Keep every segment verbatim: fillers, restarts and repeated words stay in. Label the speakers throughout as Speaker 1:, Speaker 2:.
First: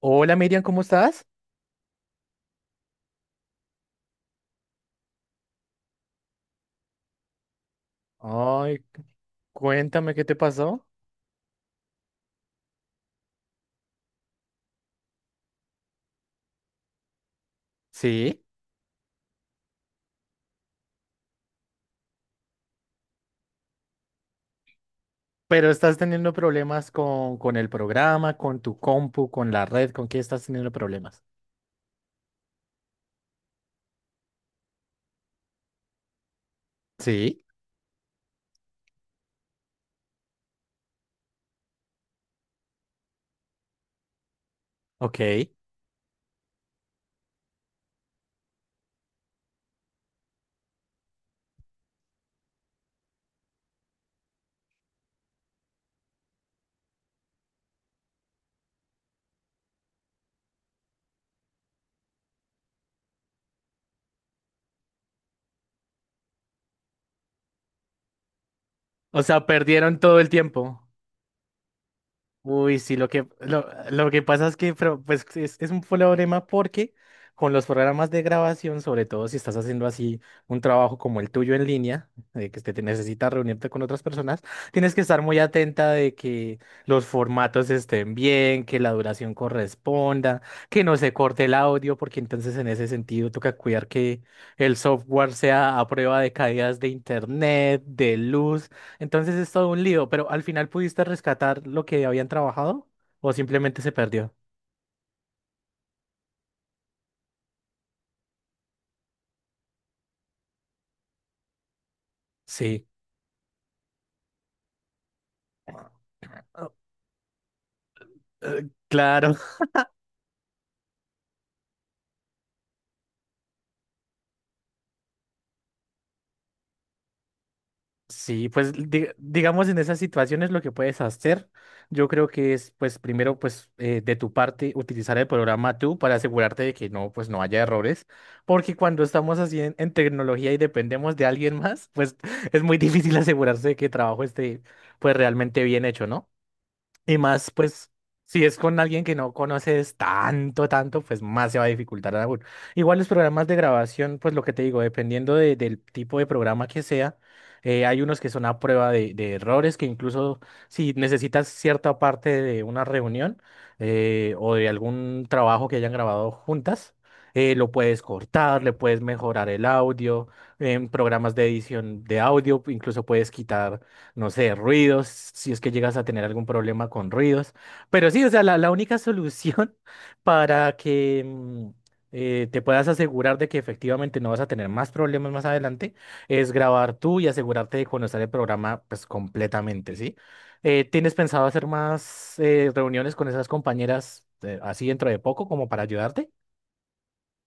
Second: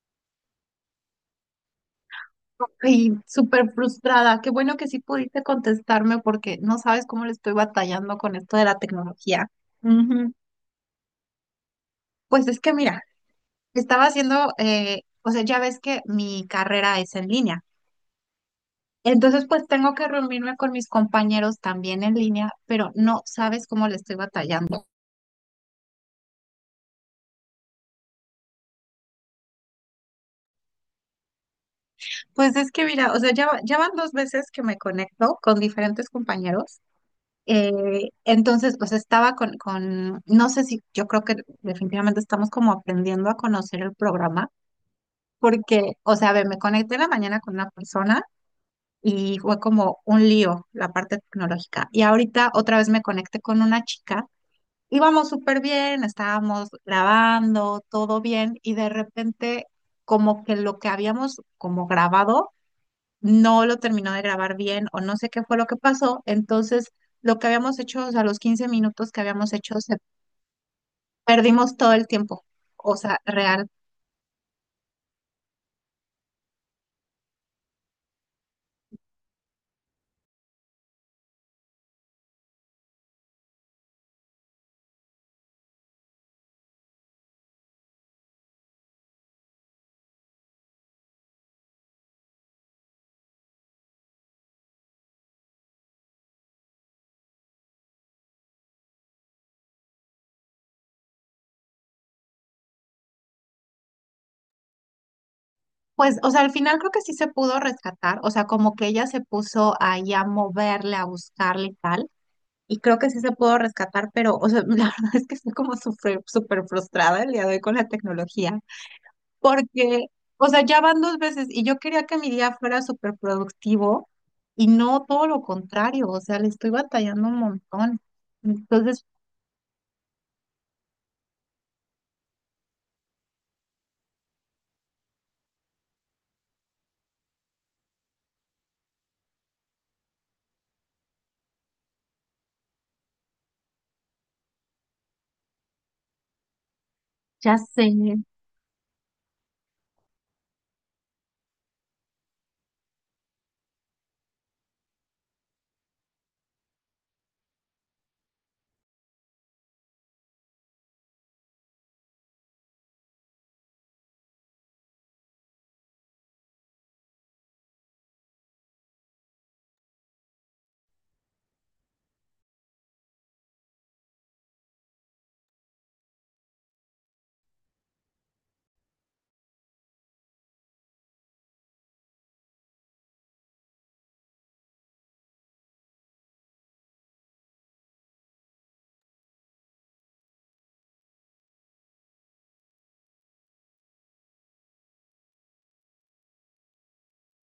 Speaker 1: Hola Miriam, ¿cómo estás?
Speaker 2: Ay, súper frustrada. Qué bueno que sí pudiste contestarme porque no sabes cómo le estoy batallando con esto de la
Speaker 1: Ay,
Speaker 2: tecnología.
Speaker 1: cuéntame qué te
Speaker 2: Ujú.
Speaker 1: pasó.
Speaker 2: Pues es que mira, estaba haciendo, eh, o sea, ya ves que mi carrera es en línea.
Speaker 1: Sí,
Speaker 2: Entonces, pues tengo que reunirme con mis compañeros también en línea, pero no sabes cómo le estoy batallando.
Speaker 1: pero estás teniendo problemas con, con el programa, con tu compu, con la red, ¿con qué estás teniendo problemas?
Speaker 2: Pues es que mira, o sea, ya, va- ya van dos veces que me conecto con diferentes compañeros.
Speaker 1: Sí,
Speaker 2: Eh, entonces, pues estaba con, con, no sé si, yo creo que definitivamente estamos como aprendiendo a conocer el programa,
Speaker 1: ok.
Speaker 2: porque, o sea, a ver, me conecté en la mañana con una persona y fue como un lío la parte tecnológica. Y ahorita otra vez me conecté con una chica, íbamos súper bien, estábamos grabando, todo bien, y de repente como que lo que habíamos como grabado no lo terminó de grabar bien o no sé qué fue lo que pasó. Entonces, lo que habíamos hecho, o sea, los quince minutos que
Speaker 1: O sea,
Speaker 2: habíamos hecho, se
Speaker 1: perdieron todo el tiempo.
Speaker 2: perdimos todo el tiempo.
Speaker 1: Uy, sí,
Speaker 2: O
Speaker 1: lo
Speaker 2: sea,
Speaker 1: que, lo,
Speaker 2: real.
Speaker 1: lo que pasa es que pero, pues, es, es un problema porque con los programas de grabación, sobre todo si estás haciendo así un trabajo como el tuyo en línea, de que te, te necesitas reunirte con otras personas, tienes que estar muy atenta de que los formatos estén bien, que la duración corresponda, que no se corte el audio, porque entonces en ese sentido toca cuidar que el software sea a prueba de caídas de internet, de luz. Entonces es todo un lío, pero al final pudiste rescatar lo que habían trabajado o simplemente se perdió.
Speaker 2: Pues, o sea, al final creo que sí se pudo rescatar. O sea, como que ella se puso ahí a moverle, a buscarle y tal. Y
Speaker 1: Sí.
Speaker 2: creo que sí se pudo rescatar, pero, o sea, la verdad es que estoy como súper, súper
Speaker 1: Ah,
Speaker 2: frustrada el día de hoy con la tecnología.
Speaker 1: eh, Claro,
Speaker 2: Porque, o sea, ya van dos veces y yo quería que mi día fuera súper productivo y no todo lo contrario, o sea, le estoy batallando un montón.
Speaker 1: sí, pues
Speaker 2: Entonces,
Speaker 1: di- digamos en esas situaciones lo que puedes hacer, yo creo que es pues primero pues eh, de tu parte utilizar el programa tú para asegurarte de que no pues no haya errores, porque cuando estamos así en, en tecnología y dependemos de alguien más, pues es muy difícil asegurarse de que el trabajo esté pues realmente bien hecho, ¿no? Y más,
Speaker 2: ya sé.
Speaker 1: pues, si es con alguien que no conoces tanto, tanto, pues más se va a dificultar aún. Igual los programas de grabación, pues lo que te digo, dependiendo de- del tipo de programa que sea, eh, hay unos que son a prueba de, de errores, que incluso si necesitas cierta parte de una reunión eh, o de algún trabajo que hayan grabado juntas, eh, lo puedes cortar, le puedes mejorar el audio, en programas de edición de audio, incluso puedes quitar no sé, ruidos, si es que llegas a tener algún problema con ruidos. Pero sí, o sea, la, la única solución para que mm, eh, te puedas asegurar de que efectivamente no vas a tener más problemas más adelante es grabar tú y asegurarte de conocer el programa pues completamente, ¿sí? Eh, ¿tienes pensado hacer más eh, reuniones con esas compañeras eh, así dentro de poco como para ayudarte?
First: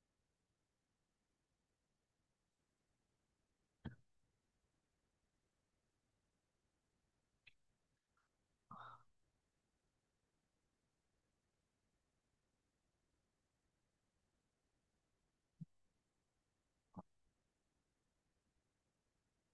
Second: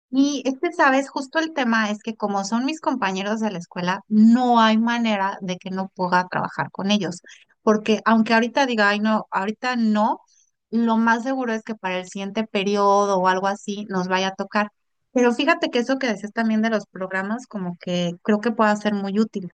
Speaker 2: Y este, sabes, justo el tema es que como son mis compañeros de la escuela, no hay manera de que no pueda trabajar con ellos. Porque aunque ahorita diga, ay, no, ahorita no, lo más seguro es que para el siguiente periodo o algo así nos vaya a tocar. Pero fíjate que eso que decías también de los programas, como que creo que pueda ser muy útil.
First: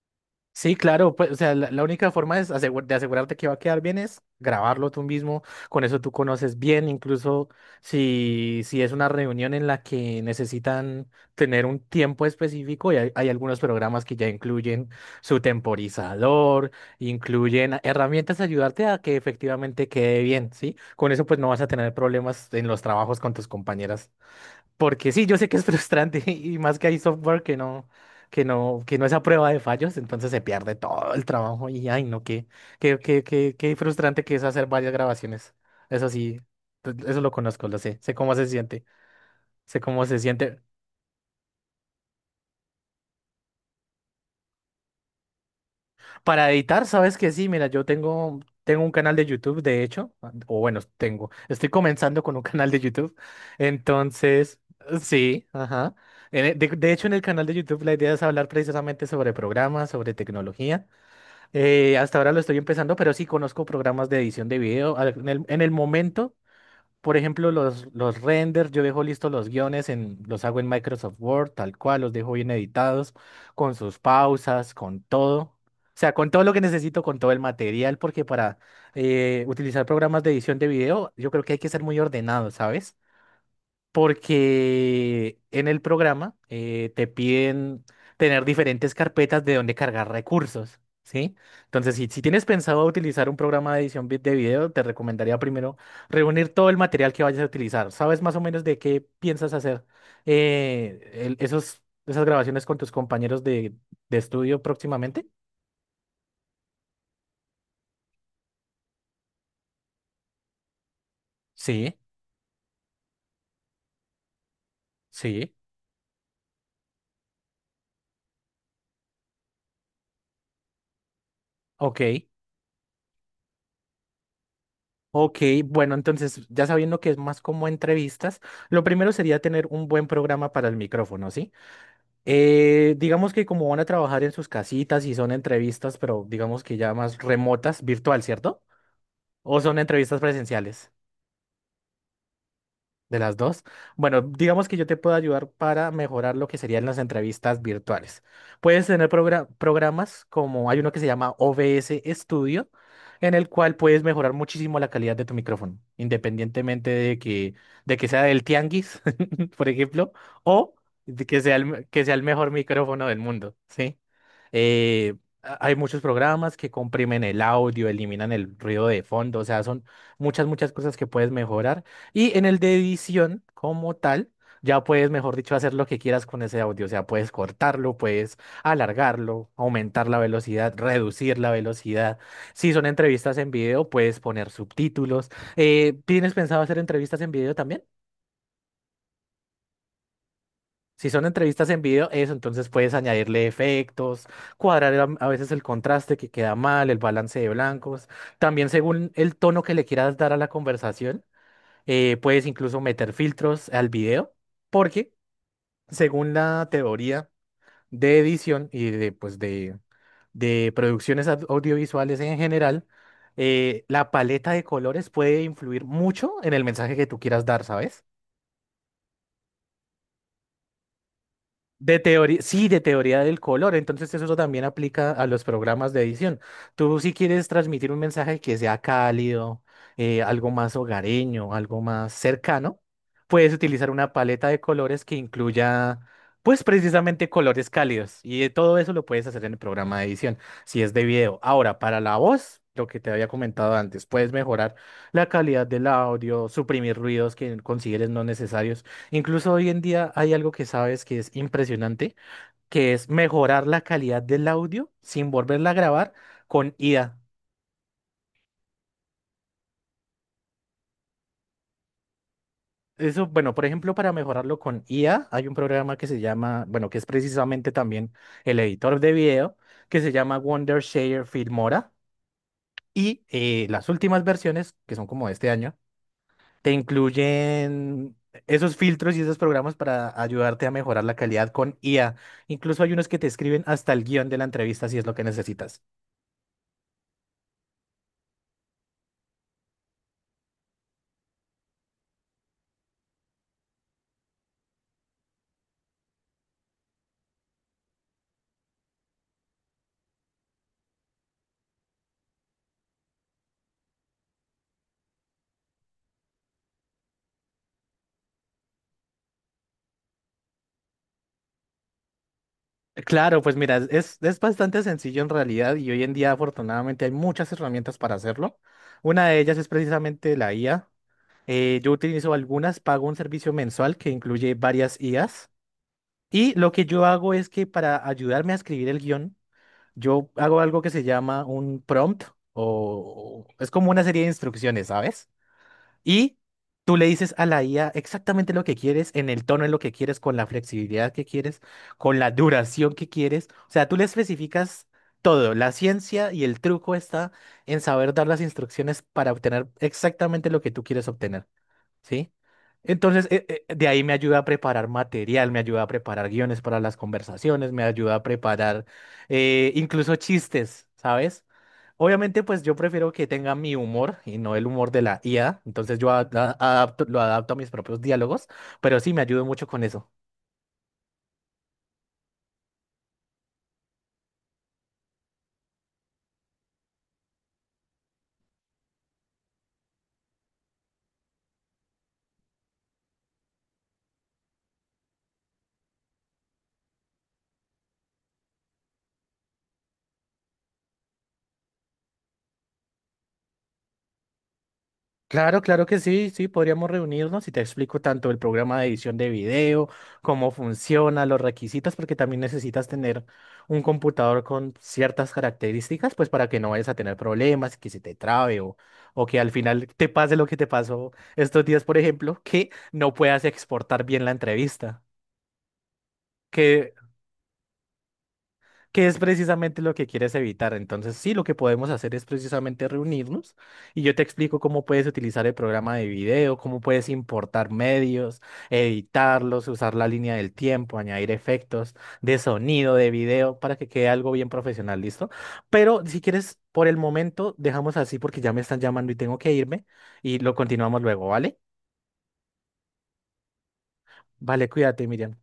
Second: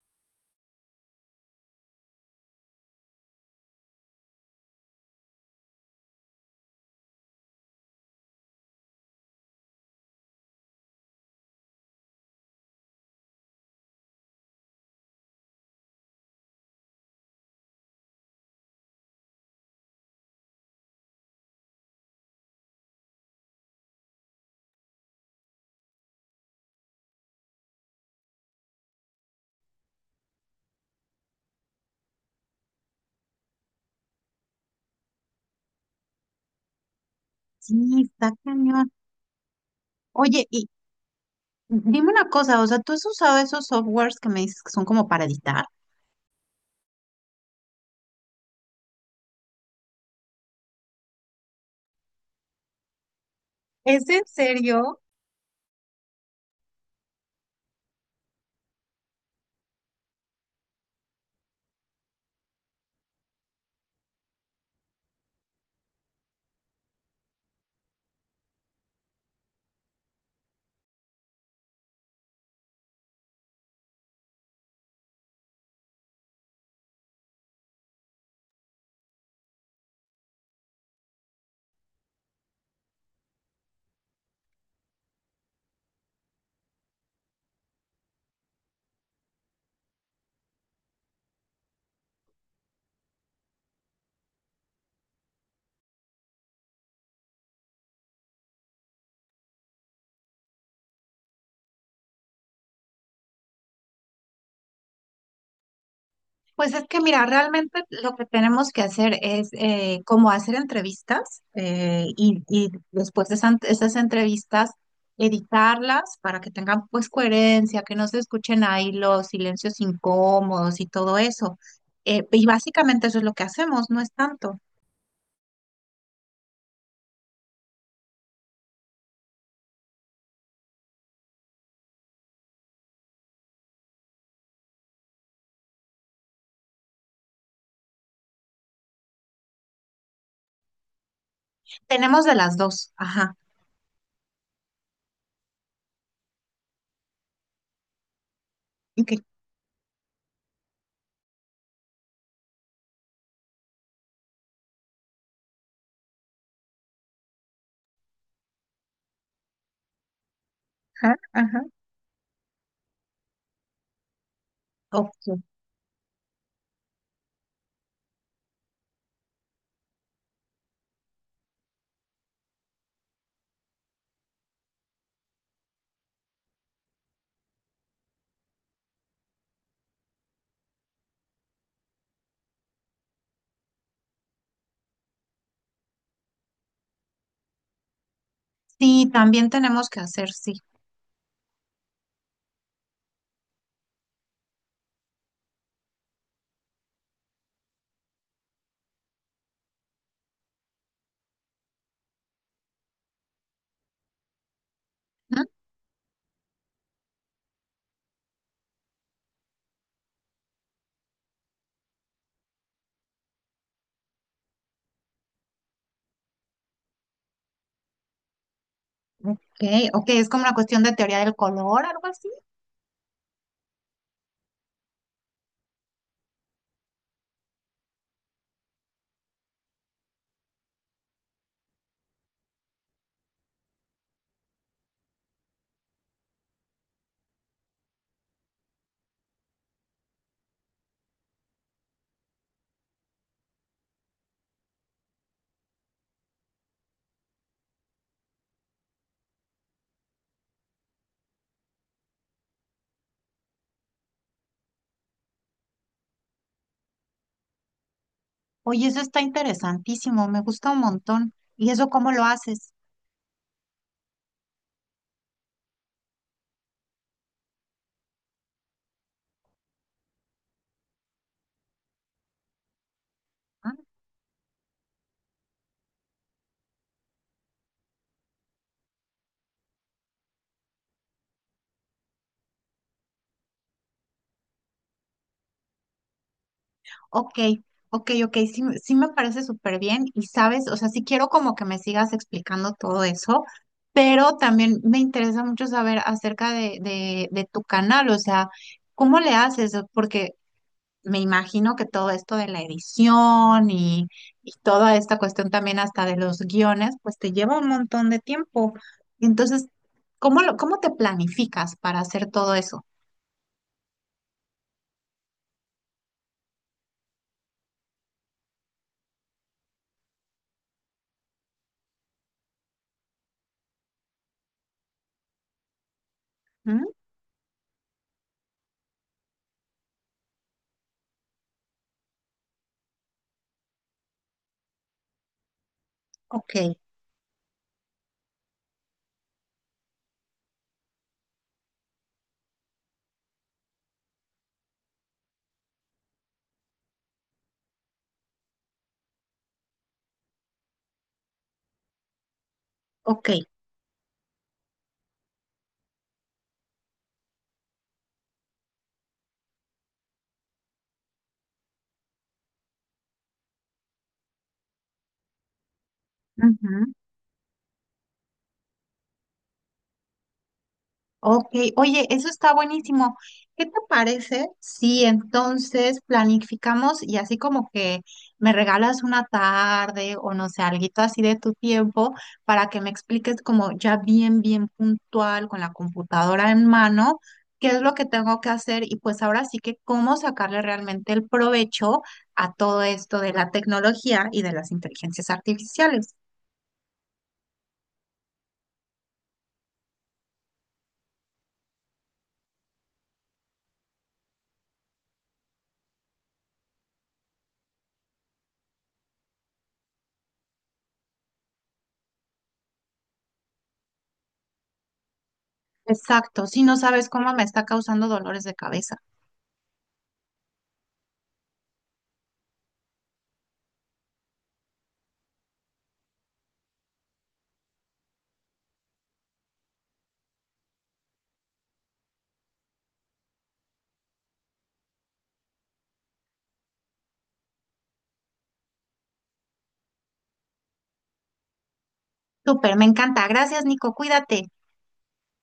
Speaker 1: Sí, claro, pues, o sea, la, la única forma es asegu- de asegurarte que va a quedar bien es grabarlo tú mismo, con eso tú conoces bien, incluso si, si es una reunión en la que necesitan tener un tiempo específico, y hay, hay algunos programas que ya incluyen su temporizador, incluyen herramientas a ayudarte a que efectivamente quede bien, ¿sí? Con eso pues no vas a tener problemas en los trabajos con tus compañeras. Porque sí, yo sé que es frustrante y más que hay software que no, que no, que no es a prueba de fallos, entonces se pierde todo el trabajo y ay, no, qué, qué, qué, qué, qué frustrante que es hacer varias grabaciones. Eso sí, t- eso lo conozco,
Speaker 2: Sí,
Speaker 1: lo sé, sé
Speaker 2: está
Speaker 1: cómo se siente,
Speaker 2: cañón.
Speaker 1: sé cómo se
Speaker 2: Oye,
Speaker 1: siente.
Speaker 2: y dime una cosa, o sea, ¿tú has usado esos softwares que me dices que son como para editar?
Speaker 1: Para editar, sabes que sí, mira, yo tengo, tengo un canal de YouTube, de hecho, o bueno, tengo, estoy comenzando con un canal de YouTube,
Speaker 2: ¿Es en
Speaker 1: entonces,
Speaker 2: serio?
Speaker 1: sí, ajá. En e- De, de hecho, en el canal de YouTube la idea es hablar precisamente sobre programas, sobre tecnología. Eh, hasta ahora lo estoy empezando, pero sí conozco programas de edición de video. Al- En el, en el momento por ejemplo, los, los renders, yo dejo listos los guiones, en, los hago en Microsoft Word, tal cual, los dejo bien editados, con sus pausas, con todo. O sea, con todo lo que necesito, con todo el material, porque para eh, utilizar programas de edición de video, yo creo que hay que ser muy ordenado, ¿sabes? Porque en el programa eh, te piden tener diferentes carpetas de donde cargar recursos, ¿sí? Entonces, si, si tienes pensado utilizar un programa de edición vi- de video, te recomendaría primero reunir todo el material que vayas a utilizar. ¿Sabes más o menos de qué piensas hacer eh, el- esos, esas grabaciones con tus compañeros de, de estudio próximamente?
Speaker 2: Pues es que mira, realmente lo que tenemos que hacer es eh, como hacer entrevistas,
Speaker 1: Sí,
Speaker 2: eh, y, y después de esas, esas entrevistas
Speaker 1: sí.
Speaker 2: editarlas para que tengan pues coherencia, que no se escuchen ahí los silencios incómodos y todo eso.
Speaker 1: Ok.
Speaker 2: Eh, y básicamente eso es lo que hacemos, no es tanto.
Speaker 1: Ok, bueno, entonces ya sabiendo que es más como entrevistas, lo primero sería tener un buen programa para el micrófono, ¿sí? Eh, digamos que como van a trabajar en sus casitas y son entrevistas, pero digamos que ya más remotas, virtual, ¿cierto? ¿O son entrevistas presenciales?
Speaker 2: Tenemos de las dos,
Speaker 1: De
Speaker 2: ajá.
Speaker 1: las dos. Bueno, digamos que yo te puedo ayudar para mejorar lo que serían las entrevistas virtuales. Puedes tener
Speaker 2: Ok.
Speaker 1: progra- programas como hay uno que se llama O B S Studio, en el cual puedes mejorar muchísimo la calidad de tu micrófono, independientemente de que, de que sea del tianguis, por ejemplo, o
Speaker 2: Ajá,
Speaker 1: de que sea
Speaker 2: ajá.
Speaker 1: el, me- que sea el mejor micrófono del mundo, ¿sí? Eh,
Speaker 2: Ok.
Speaker 1: a- hay muchos programas que comprimen el audio, eliminan el ruido de fondo, o sea, son muchas, muchas cosas que puedes mejorar. Y en el de edición, como tal, ya puedes, mejor dicho, hacer lo que quieras con ese audio. O sea, puedes cortarlo, puedes alargarlo, aumentar la velocidad, reducir la velocidad. Si son entrevistas en video, puedes poner subtítulos. Eh, ¿tienes pensado hacer entrevistas en video también?
Speaker 2: Sí, también tenemos que hacer, sí.
Speaker 1: Si son entrevistas en video, eso, entonces puedes añadirle efectos, cuadrar am- a veces el contraste que queda mal, el balance de blancos. También según el tono que le quieras dar a la conversación, eh, puedes incluso meter filtros al video. Porque
Speaker 2: ¿Mm?
Speaker 1: según la teoría de edición y de, pues de, de producciones au- audiovisuales en general, eh, la paleta de colores puede influir mucho en el mensaje que tú quieras dar, ¿sabes?
Speaker 2: Ok, ok, es como una cuestión de teoría del color,
Speaker 1: De
Speaker 2: algo así.
Speaker 1: teoría, sí, de teoría del color. Entonces eso también aplica a los programas de edición. Tú si quieres transmitir un mensaje que sea cálido, eh, algo más hogareño, algo más cercano, puedes utilizar una paleta de colores que incluya, pues precisamente colores cálidos. Y eh, todo eso lo puedes hacer en el programa de edición, si es de video. Ahora, para la voz, lo que te había comentado antes, puedes mejorar la calidad del audio, suprimir ruidos que consideres no necesarios. Incluso hoy en día hay algo que sabes que es impresionante, que es mejorar la calidad del audio sin volverla a grabar con I A.
Speaker 2: Oye, eso está interesantísimo, me gusta un montón. ¿Y eso cómo lo haces?
Speaker 1: Eso, bueno, por ejemplo, para mejorarlo con I A, hay un programa que se llama, bueno, que es precisamente también el editor de video, que se llama Wondershare Filmora. Y eh,
Speaker 2: Ah,
Speaker 1: las últimas versiones, que son como de este año, te incluyen esos filtros y esos programas para ayudarte a mejorar la calidad con I A. Incluso hay unos que te escriben hasta el guión de la entrevista si es lo que necesitas.
Speaker 2: ok, ok, ok, sí, me- sí me parece súper bien, y sabes, o sea, sí quiero como que me sigas explicando todo eso, pero también me interesa mucho saber acerca de, de, de tu canal, o sea, ¿cómo le haces? Porque me imagino que todo esto de la edición y, y toda esta cuestión también hasta de los guiones, pues te lleva un montón de tiempo. Entonces, ¿cómo lo, cómo te planificas para hacer todo eso?
Speaker 1: Claro, pues mira, es, es bastante sencillo en realidad y hoy en día afortunadamente hay muchas herramientas para hacerlo. Una de ellas es precisamente la I A. Eh, yo utilizo algunas, pago un servicio mensual que incluye varias I As y lo
Speaker 2: ¿Mm?
Speaker 1: que yo hago es que para ayudarme a escribir el guión, yo hago algo que se llama un prompt o o- es como una serie de instrucciones, ¿sabes? Y
Speaker 2: Ok,
Speaker 1: tú le dices a la I A exactamente lo que quieres, en el tono en lo que quieres, con la flexibilidad que quieres, con la duración que quieres. O sea, tú le especificas todo. La ciencia y el truco está en saber dar las instrucciones para obtener exactamente lo que tú quieres obtener. ¿Sí? Entonces,
Speaker 2: ok.
Speaker 1: eh, eh, de ahí me ayuda a preparar material, me ayuda a preparar guiones para las conversaciones, me ayuda a preparar eh, incluso chistes, ¿sabes? Obviamente, pues yo prefiero que tenga mi humor y no el humor de la I A, entonces yo a- a- adapto- lo adapto a mis propios diálogos, pero sí me ayuda mucho con eso.
Speaker 2: Ok, oye, eso está buenísimo. ¿Qué te parece si entonces planificamos y así como que me regalas una tarde o no sé, alguito así de tu tiempo para que me expliques como ya bien, bien puntual con la computadora en mano, qué es lo que tengo que hacer y pues ahora sí que cómo sacarle realmente el provecho a todo esto de la tecnología y de las inteligencias
Speaker 1: Claro, claro que
Speaker 2: artificiales?
Speaker 1: sí, sí, podríamos reunirnos y te explico tanto el programa de edición de video, cómo funciona, los requisitos, porque también necesitas tener un computador con ciertas características, pues para que no vayas a tener problemas, que se te trabe o, o que al final te pase lo que te pasó estos días, por ejemplo, que no puedas exportar bien la entrevista,
Speaker 2: Exacto, si no
Speaker 1: que
Speaker 2: sabes cómo me está causando dolores de cabeza.
Speaker 1: que es precisamente lo que quieres evitar. Entonces, sí, lo que podemos hacer es precisamente reunirnos y yo te explico cómo puedes utilizar el programa de video, cómo puedes importar medios, editarlos, usar la línea del tiempo, añadir efectos de sonido, de video, para que quede algo bien profesional, ¿listo? Pero si quieres, por el momento, dejamos así porque ya me están llamando y tengo que irme y lo continuamos luego, ¿vale?
Speaker 2: Súper, me encanta. Gracias, Nico. Cuídate.
Speaker 1: Vale, cuídate, Miriam.